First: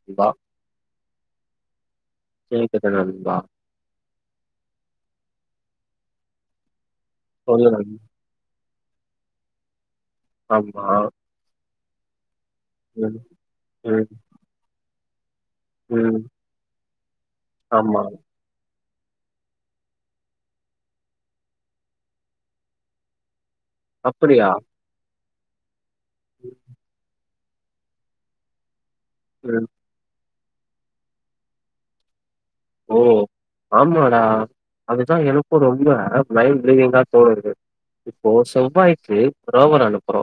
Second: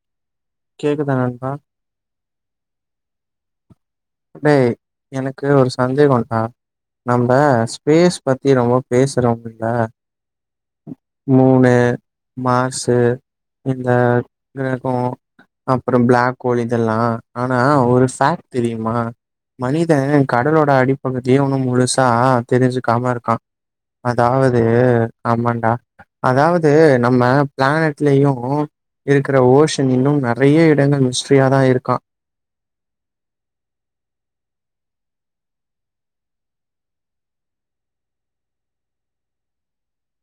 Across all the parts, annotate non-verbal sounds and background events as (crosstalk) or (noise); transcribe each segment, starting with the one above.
(inaudible) கேக்குதா நண்பா (unintelligible) டேய் எனக்கு ஒரு சந்தேகண்டா நம்ம சொல்லு நண் ஸ்பேஸ் பத்தி அவங்க பேசுறோம்ல்ல ஆமா மூணு மாசு ம் இந்த ம் க்ரகோ அப்புறம் ம் பிளாக் ஹோல் இதெல்லா ஆனா ஆமா ஒரு ஃபாக்ட் தெரியும் ம மனித கடலோட அடிப்பகுதியு இன்னு முழுசா தெரிஞ்சுக்காம இருக்கா அப்படியா அதாவது ஆமான்டா அதாவது நம்ம பிளானட்லயு இருக்கற ம் ஓஷன் இன்னும் நெறைய இடங்கள் மிஸ்ட்ரியா தா இருக்கா ஓ ஆமாடா அதுதா எனக்கு ரொம்ப மைண்ட் ரீவிங்கா தோணுது இப்ப செவ்வாய்க்கு ப்ரோவர் அனுப்புறோ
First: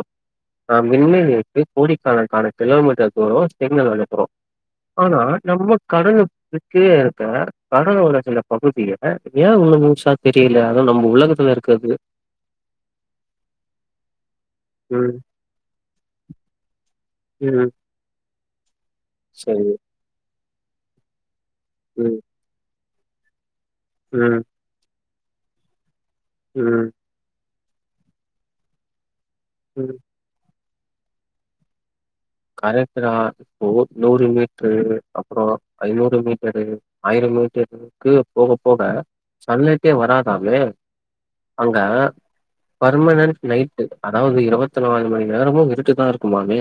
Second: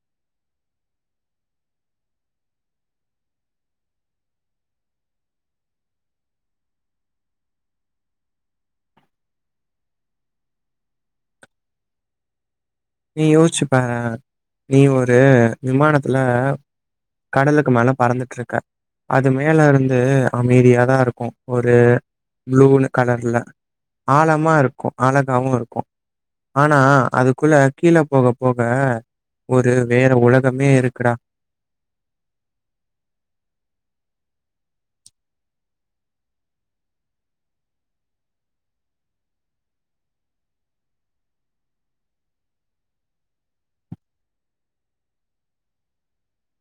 ஆ விண்வெளிக்கு கோடிக்கணக்கான கிலோமீட்டர் தூரோ சிக்னல் அனுப்புறோ ஆனா நம்ம கடகத்துக்கு இப்ப கடலோர சில பகுதியில ஏ ஒண்ணு முழுசா தெரியல அத நம்ம உலகத்துல இருக்கிறது நீ யோசிச்சுப்பாரே நீ ஒரு ம் விமானத்தில ம் கடலுக்கு மேல பறந்துட்டு இருக்க அது மேல சரி இருந்து அமைதியாதா இருக்கு ஒரு ம் ப்ளூன்னு கலர்ல ம் ஆழமா இருக்கு அழகாகவு இருக்கு ஆனா ம் அதுக்குள்ள கீழ போக போக ஒரு ம் வேற உலகமே இருக்குடா கரெக்ட்தா நூ நூறு மீட்டரு அப்புற ஐநூறு மீட்டரு ஆயிர மீட்டரு க்கு போக போக சன்லைட்டே வராதாமே அங்க பர்மனன்ட் நைட்டு அதாவது இருவத்தி நாலு மணி நேரமு இருட்டு தா இருக்குமாமே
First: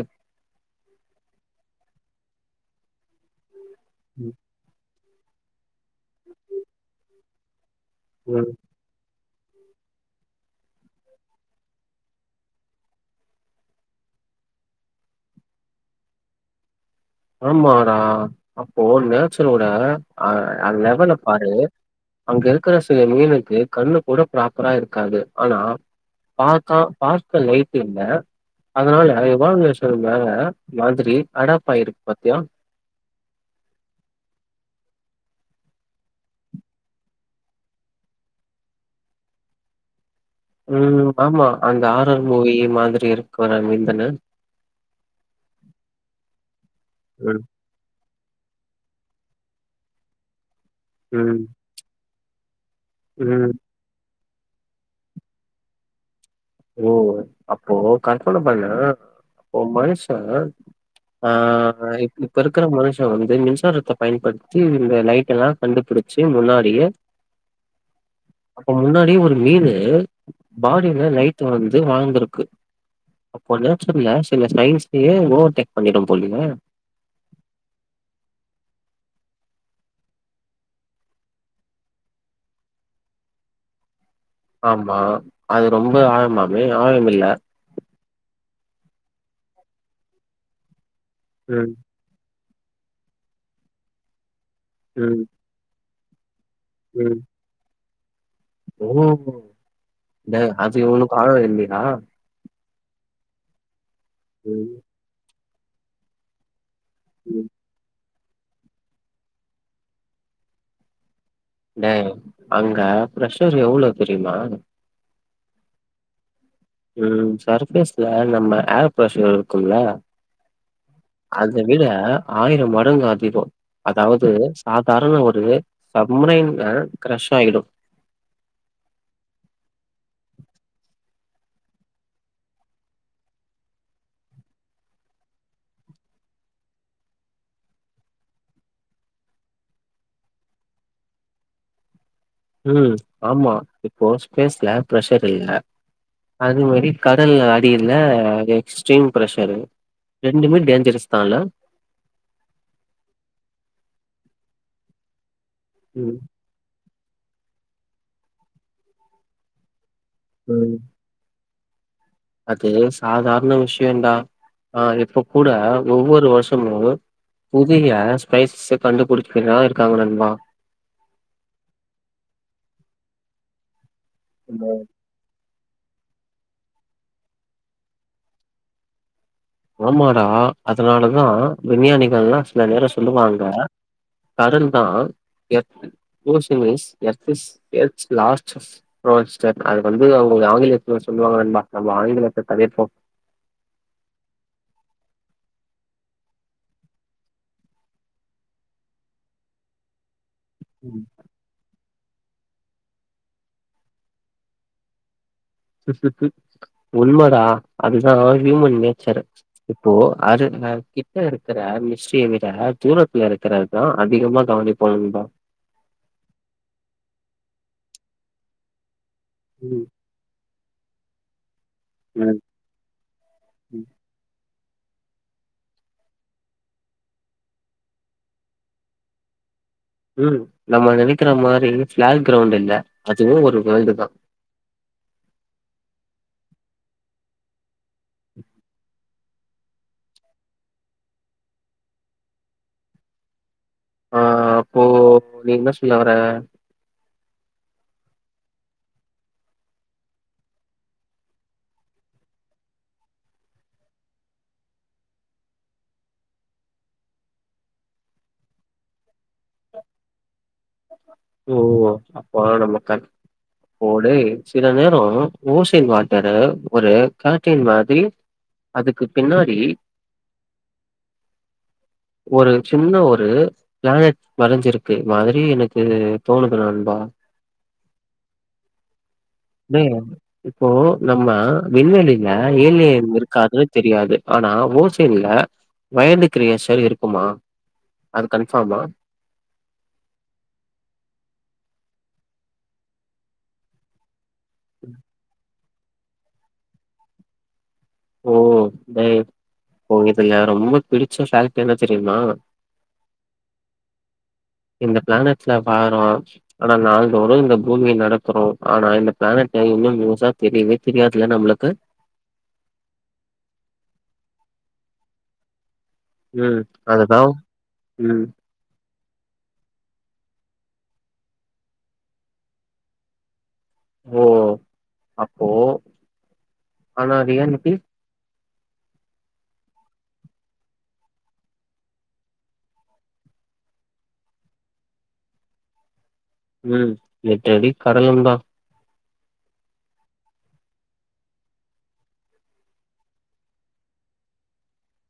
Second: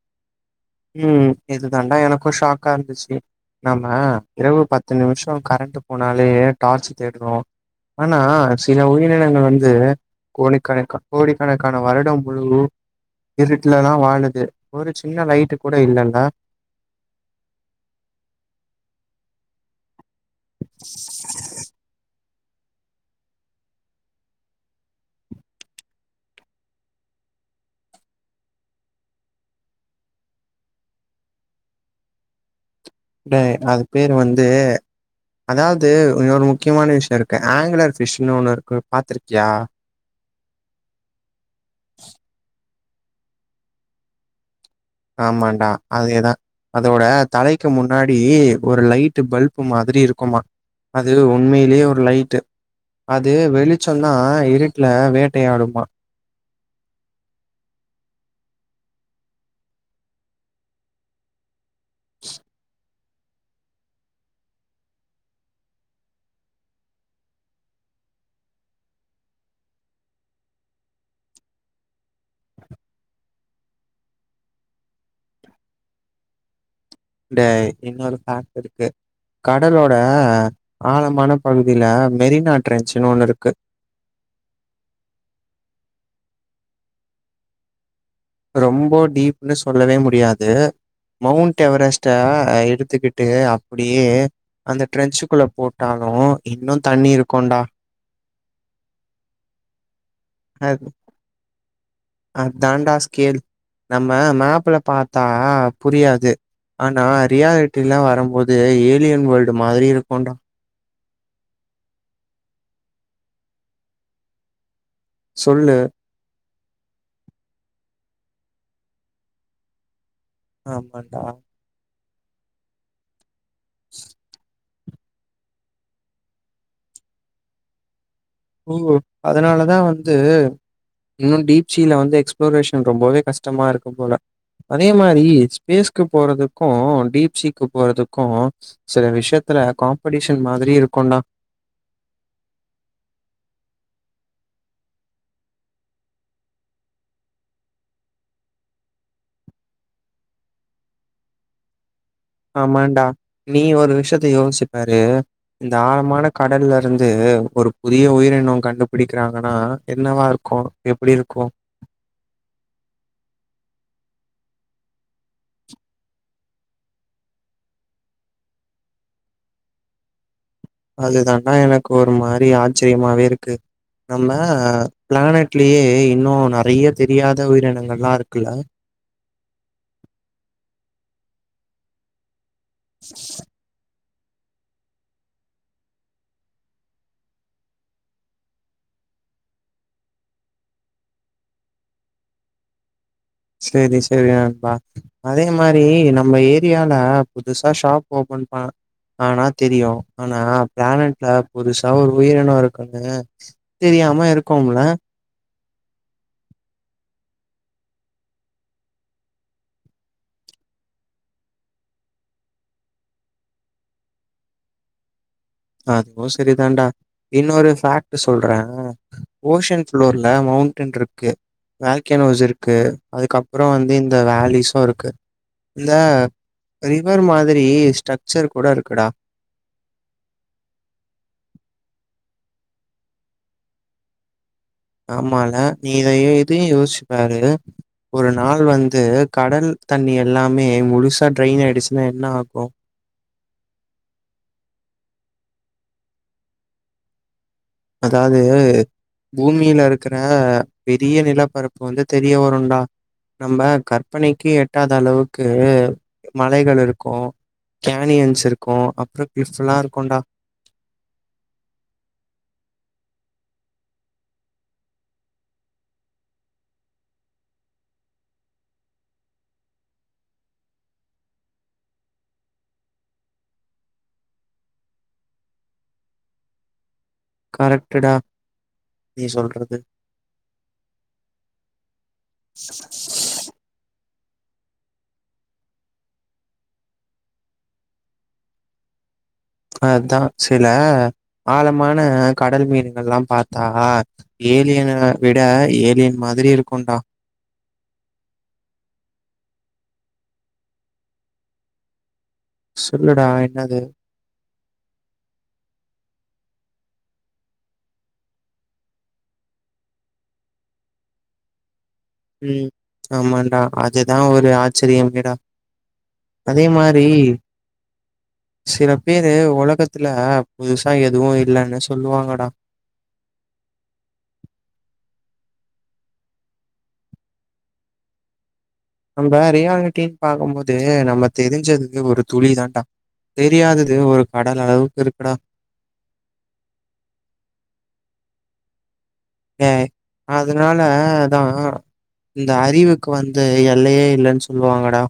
ம் இது தாண்டா எனக்கு ஷாக்கா இருந்துச்சு நம்ம ம், இரவு பத்து பத்து நிமிஷோ கரண்ட் போனாலே டார்ச் தேட்றோ ஆனா ம். சில உயிர் (unintelligible) வந்து கோடிக்கணக்க கோடிக்கணக்கான வருடம் முழு இருட்டுலதா வாழுது ஒரு சின்ன லைட்டு கூட இல்லல்ல ஆமாடா அப்போ நேச்சரோட அ லெவல பாரு அங்க இருக்கிற சில மீனுக்கு கண்ணு கூட ப்ராப்பரா இருக்காது ஆனா பாக்கா பாக்க லைட்டு இல்ல அதனால எவாலுரேஷன் மேல மாரி அடாப்பாயிருக்கு பாத்தியா டேய் அது பேரு வந்து அதாவது இன்னொரு முக்கியமான விஷயோ இருக்கு ஆங்குலர் ஃபிஷ்னுு ஒன்னு இருக்கு பாத்துருக்கியா ம் ஆமா அந்த ஆரர் மூவி மாதிரி இருக்கிற மீன்தான ஆமான்டா அதேதா அதோட ம், தலை க்கு முன்னாடி ஒரு லைடு பல்ப் மாரி இருக்குமா அது ம், உண்மையிலயே ஒரு லைட்டு அது ம். வெளி சொன்னா இருட்டுல வேட்டையாடுமா ஓ அப்போ கற்பன பண்ண அப்போ மனுஷ ஆ இப்ப இருக்கிற மனுஷ வந்து மின்சாரத்த பயன்படுத்தி இந்த லைட்டெல்லா கண்டுபிடிச்சு முன்னாடியே (inaudible) அப்ப முன்னாடியே ஒரு மீனு பாடியில லைட் அது வந்து வாங்கறக்கு அப்போ (unintelligible) சில சயின்ஸ்லயே ஓவர்டேக் பண்ணிடு போலயே டேய் இன்னொரு (unintelligible) இருக்கு கடலோட ஆழமான பகுதில மெரினா ட்ரெச்சுன்னு ஒண்ணு இருக்கு ஆமா அது ரொம்ப ஆழமாமே ஆழம் இல்ல ரொம்போ டீப்ன்னு சொல்லவே முடியாது மவுண்ட் ம், எவரெஸ்ட் த எடுத்துக்கிட்டு அப்படியே அந்த ம், ட்ரெஞ்சுக்குள்ள போட்டாலு இன்னு தண்ணி ம். இருக்குன்டா ஓ என்ன (unintelligible) அதாண்டா ஸ்கேல் நம்ம ம், மேப்ல பாத்தா புரியாது ஆனா ம். ரியாலிட்டிலா வரும்போது ஏலியன் வேல்டு மாரி இருக்குடா டேய் அங்க பிரஷர் எவ்வளோ தெரிமா சொல்லு ம் சர்ஃபேஸ்ல நம்ம ஏர் ப்ரஷர் இருக்கும்ல ஆமான்டா அத விட ஆயிரோ மடங்கு அதிகோ அதாவது சாதாரண ஒரு சம்ரைன் அ க்ரஷ் ஆய்டு ஓ அதனாலதா வந்து இன்னு டீப்சில வந்து எக்ஸ்ப்ளோரேஷன் ரொம்பவே கஷ்டமா இருக்கு போல அதே மாரி ஸ்பேஸ்க்கு போறதுக்கு டீப் சீக்கு போறதுக்கு சில விஷயத்துல காம்படிஷன் மாதிரி இருக்குன்டா ம் ஆமா இப்போ ஸ்பேஸ்ல ப்ரஷர் இல்ல அது மாரி கடல் அடில அது எக்ஸ்ட்ரீம் ப்ரெஷரு ரெண்டுமே டேஞ்சரஸ் தா இல்ல ஆமாண்டா நீ ஒரு விஷயத்த யோசிச்சிப்பாரு இந்த ம் ஆழமான கடல்ல இருந்து ஒரு புதிய உயிரினோ கண்டுபிடிக்கறாங்கனா என்னவா இருக் கோ ம் எப்படி இருக்கு அது சாதாரண விஷ்யோடா ஆ இப்ப கூட ஒவ்வொரு வருஷமு புதிய ஸ்பேஸஸ்ஸ கண்டுபுடிச்சுட்டு தா இருக்காங்க நண்பா அதுதான்டா எனக்கு ஒரு மாரி ஆச்சரியமாவே இருக்கு நம்ம பிளானெட்லயே இன்னு நறைய தெரியாத உயிரினங்கள்லா இருக்குல்ல ஆமாடா அதனாலதா விஞ்ஞானிகள்லா சில நேரோ சொல்லுவாங்க கடன்தா எத் portion wise earth is earth லாஸ்ட்டஸ் ரோல்ஸ்ட்டர் அது வந்து அவுங்க ஆங்கிலத்துல சொல்லுவாங்க நண்பா நம்ம ஆங்கிலத்த தவிர்ப்போ சேரி சேரி நண்பா அதே மாரி நம்ம ஏரியால புதுசா ஷாப் ஓபன் பண் ஆனா தெரியு ஆனா பிளானட்ல புதுசா ஒரு உயிரினோ இருக்குன்னு தெரியாம இருக்கோம்ல உண்மதா அதுதா ஹியூமன் நேச்சரு இப்போ அதுக கிட்ட இருக்கற மிஸ்ட்ரிய விட தூரத்துல இருக்கற யா அதிகமா கவனிப்பாணுந்தா அதுவு செரிதாண்டா இன்னொரு ஃபேக்ட் சொல்ற ஓஷன் ம் ப்ளோர்ல மவுண்டெய்ன் இருக்கு ம் வேல்கனோஸ் இருக் க்கு அதுக்கப்பறோ ம் வந்து இந்த வேலிஸு இருக்கு இந்த ரிவர் மாதிரி ஸ்ட்ரக்சர் கூட இருக்குடா ம் நம்ம நெனக்கிற மாரி ஃப்ளாட் கிரௌண்டு இல்ல அதுவு ஒரு வேல்டு தா ஆமால நீ இதையு இதையு யோசிச்சு பாரு ஒரு நாள் வந்து கடல் தண்ணி எல்லாமே முழுசா ட்ரெய்ன் ஆயிடுச்சுன்னா என்ன ஆகு ஆ அப்போ நீ என்ன சொல்ல வர அதாது பூமியில இருக்குற பெரிய நிலப்பரப்பு வந்து தெரிய வருடா நம்ம கற்பனைக்கு எட்டாத அளவுக்கு மலைகள் இருக்கும் கேனியன்ஸ் இருக்கும் அப்புறம் கிளிஃபுல்லா இருக்குண்டா ஓ அப்போ ஆன மக்கான் போடே சில நேரோ ஓசின் வாட்டர ஒரு கர்டைன் மாதிரி அதுக்கு பின்னாடி (inaudible) ஒரு சின்ன ஒரு பிளானட் மறைஞ்சிருக்கு மாதிரி எனக் இது தோணுது நண்பா கரெக்டு டா நீ சொல்றது டே இப்போ நம்ம விண்வெளில ஏலியன் இரு காதுன்னு தெரியாது ஆனா ஓசின்ல வயந்து கிரியேஷன் இருக்குமா அது கன்ஃபாமா அதான் சில ஆழமான கடல் மீன்கள்லாம் பாத்தா ஏலியன விட ஏலியன் மாதிரி இருக்கும்டா ஓ டேய் இதுல ரொம்ப பிடிச்ச ஷர்ட் என்ன தெரியுமா சொல்லுடா என்னது இந்த பிளானட்ஸ்ல பாரோ ஆனா நாள்தோறு இந்த பூமிய நடக்குறோ ஆனா இந்த பிளானட்ட இன்னு நியூஸா தெரியவே தெரியாதுல நம்மளுக்கு ம் ஆமான்டா அதுதான் ஒரு ஆச்சரியமேடா ம் அதே மாரி அதுதா ம் சில பேரு ஒலகத்துல புதுசா எதுவு இல்லன்னு சொல்லுவாங்கடா ஓ அப்போ ஆனா ஈது ஏன் க்கி நம்ம ரியாலிட்டின்னு பாக்கும் போது நம்ம தெரிஞ்சதுக்கு ஒரு துளி தான்டா தெரியாதது ஒரு கடல் அளவுக்கு இருக்குடா உம் நெட்டடி கடலுந்தா ஏ அதனால அதா இந்த அறிவுக்கு வந்து எல்லையே இல்லன்னு சொல்லுவாங்கடா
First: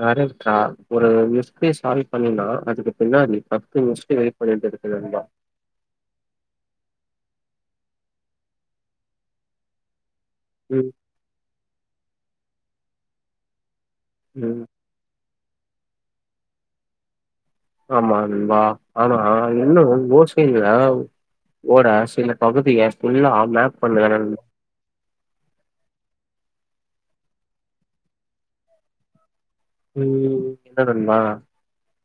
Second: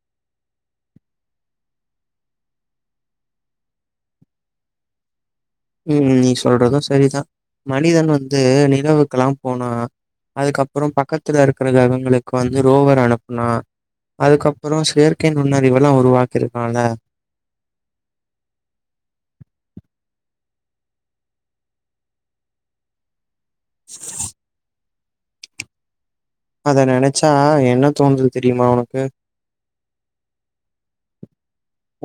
கரெக்டா ஒரு மிஸ்ட்ரிய சால்வ் பண்ணினா அதுக்கு பின்னாடி பத்து மிஸ்ட்ரி வெயிட் பண்ணிட்டு இருக்கு நண்பா ம் நீ சொல்றது சரி தா மனிதன் வந்து நிலவுக்கெல்லா போனா அதுக்கப்புற ம் பக்கத்துல இருக்கிற கிரகங்களுக்கு வந்து ரோவர் அனுப்புனா ம் அதுக்கப்புறம் செயற்கை நுண்ணறிவுலா உருவாக்கிருக்கோல ஆமா நண்பா ஆனா இன்னு ஓசைல ஓட சில பகுதிய ஃபுல்லா மேப் பண்ணிக்கறானுக அத நினைச்சா என்ன தோணுது தெரியுமா உனக்கு ம் என்ன நண்பா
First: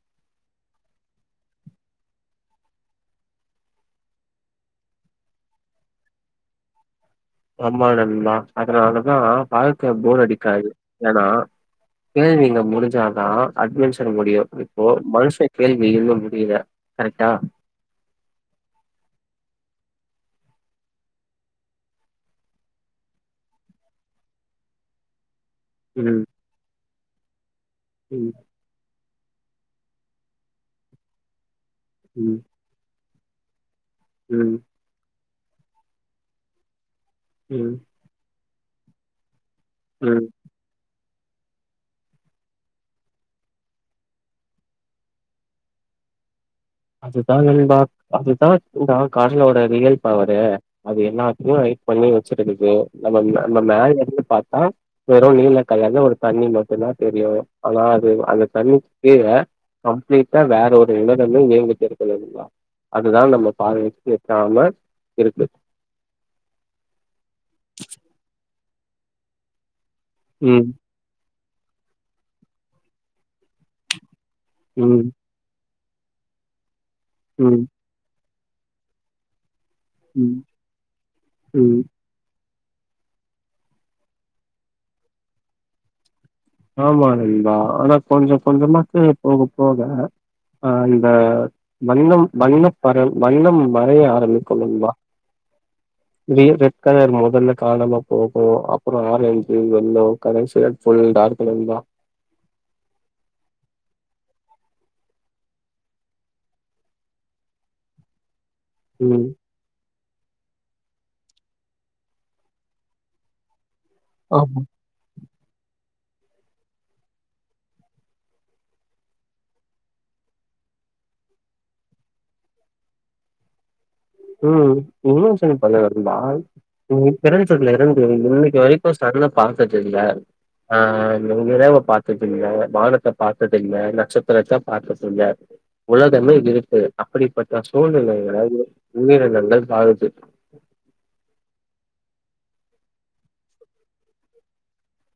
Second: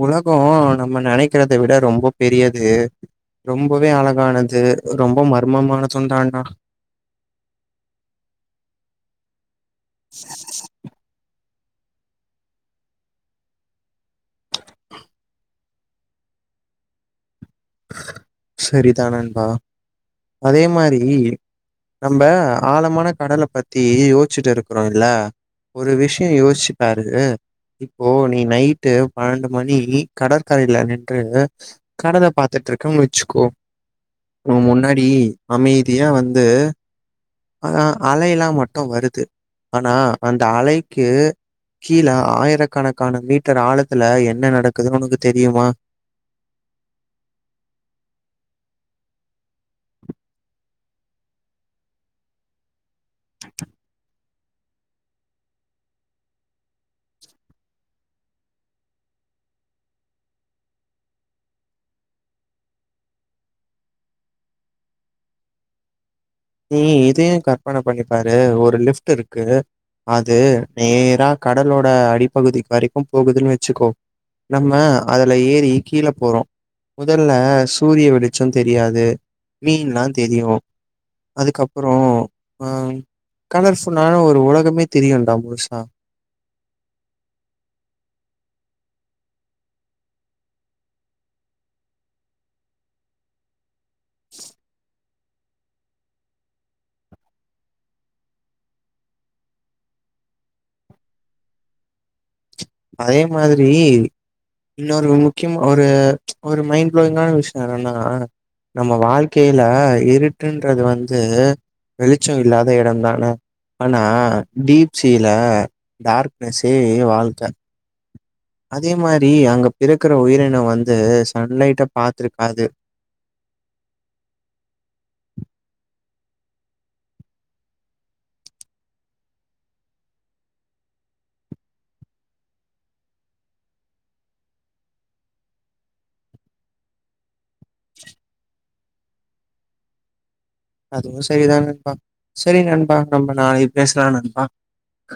உலக நம்ம நினைக்கிறத விட ரொம்ப பெரியது ரொம்பவே அழகானது ரொம்ப மர்மமானது தான்டா ஆமா நண்பா அதனாலதான் வாழ்க்கை போர் அடிக்காது ஏன்னா கேள்விங்க முடிஞ்சாதா அட்வெஞ்சர் முடியு இப்போ மனுஷ கேள்வி இன்னு முடியல கரெட்டா சரிதான் நண்பா அதே மாறி நம்ம ஆழமான கடல பத்தி யோசிச்சுட்டு இருக்கிறோ இல்ல ஒரு ம், விஷய யோசிச்சுப்பாரு இப்போ ம், நீ நைட் ட்டு பன்னெண்டு மணி கடற்கரையில நின்று கடல ம், பாத் த்துட்ருக்க வச்சுக்கோ உ ம், முன்னாடி அமைதியா வந்து ம், ஆனா அலை எல்லா மட்டு வருது ஆனா ம். அந்த அலை கு கீழ ஆயிரக்கணக்கான மீட்டர் ஆழத்துல என்ன நடக்குதுன்னு உனக்கு தெரியுமா அதுதான்பா அதுதா இந்தா கடலோட ரியல் பவரே அது எல்லாத்தையு ஹைட் பண்ணி வச்சிருக்குது நம்ம நம்ம மேலந்து பாத்தா வெறு நீல கலர்ல்ல ஒரு தண்ணி மட்டு தா தெரியு ஆனா அது அந்த தண்ணிக் கீழ கம்ப்லீட்டா வேற ஒரு (unintelligible) ஏ க்கணுங்களா அதுதா நம்ம பார்வை வெக் வெக்காம இருக்கு நீ இதையு கற்பன பண்ணிப்பாரு ஒரு லிஃப்ட்டு இருக்குது அது ம் நேரா கடலோட அடிப்பகுதிக் வரைக்கு போகுதுன் வெச்சுக்கோ நம்ம ம் அத ஏறி கீழ போறோ முதல்ல ம் சூரிய வெளிச்ச தெரியாது மீன்ல்லா ம் தெரியு ம் அதுக்கப்பறோ ஆ கலர்ஃபுல்லான ஒரு உலகமே தெரியுண்டா முழுசா ஆமா நண்பா ஆனா கொஞ்ச கொஞ்சமாக்கு போக போக அ இந்த வண்ணம் வண்ணப்பற வண்ணம் வரைய ஆரம்பிக்கும் நண்பா இதே ரெட் கலர் மொதல்ல கானாமா போகு அப்பற ஆரஞ்சு யெல்லோ கர ரெட் ஃபுல் டார்க் நண்பா அதே மாதிரி இன்னொரு முக்கியம் ஒரு ஒரு மைண்ட் ப்ளோயிங்கான விஷ்யோ என்னன்னா நம்ம ம் வாழ்க்கையில இருட்டுன்றது வந்து வெளிச்ச இல்லாத இடம்தானே ஆனா ஆமா டீப்சியில டார்க்னஸ்ஸே வாழ்க்க அதே மாரி அங்க பிறக்கற உயிரினோ வந்து சன்லைட்ட பா்த்துருக்காது ம் இன்னு சொல் போனா நண்பா நீ பெரஞ்சச்சூர்ல எறங்கு ப்ரோ இன்னைக்கு வரைக்கு சகுல பாத்ததுல்ல ஆ நிலாவ பாத்ததுல்ல வானத்த பாத்ததுல்ல நட்சத்திரத்த பாத்ததுல்ல உலகமே இருட்டு அப்படிப்பட்ட சூழ்நிலைகல்ல இருந்து உயிரினங்கள் வாழுது அதுவு சரிதா நண்பா சரி நண்பா நம்ம நாளைக் பேசலா நண்பா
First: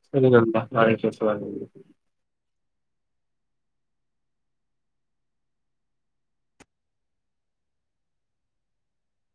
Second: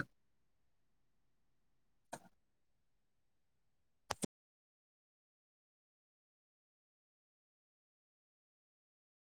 சேரி நண்பா நாளைக்கு பேசலா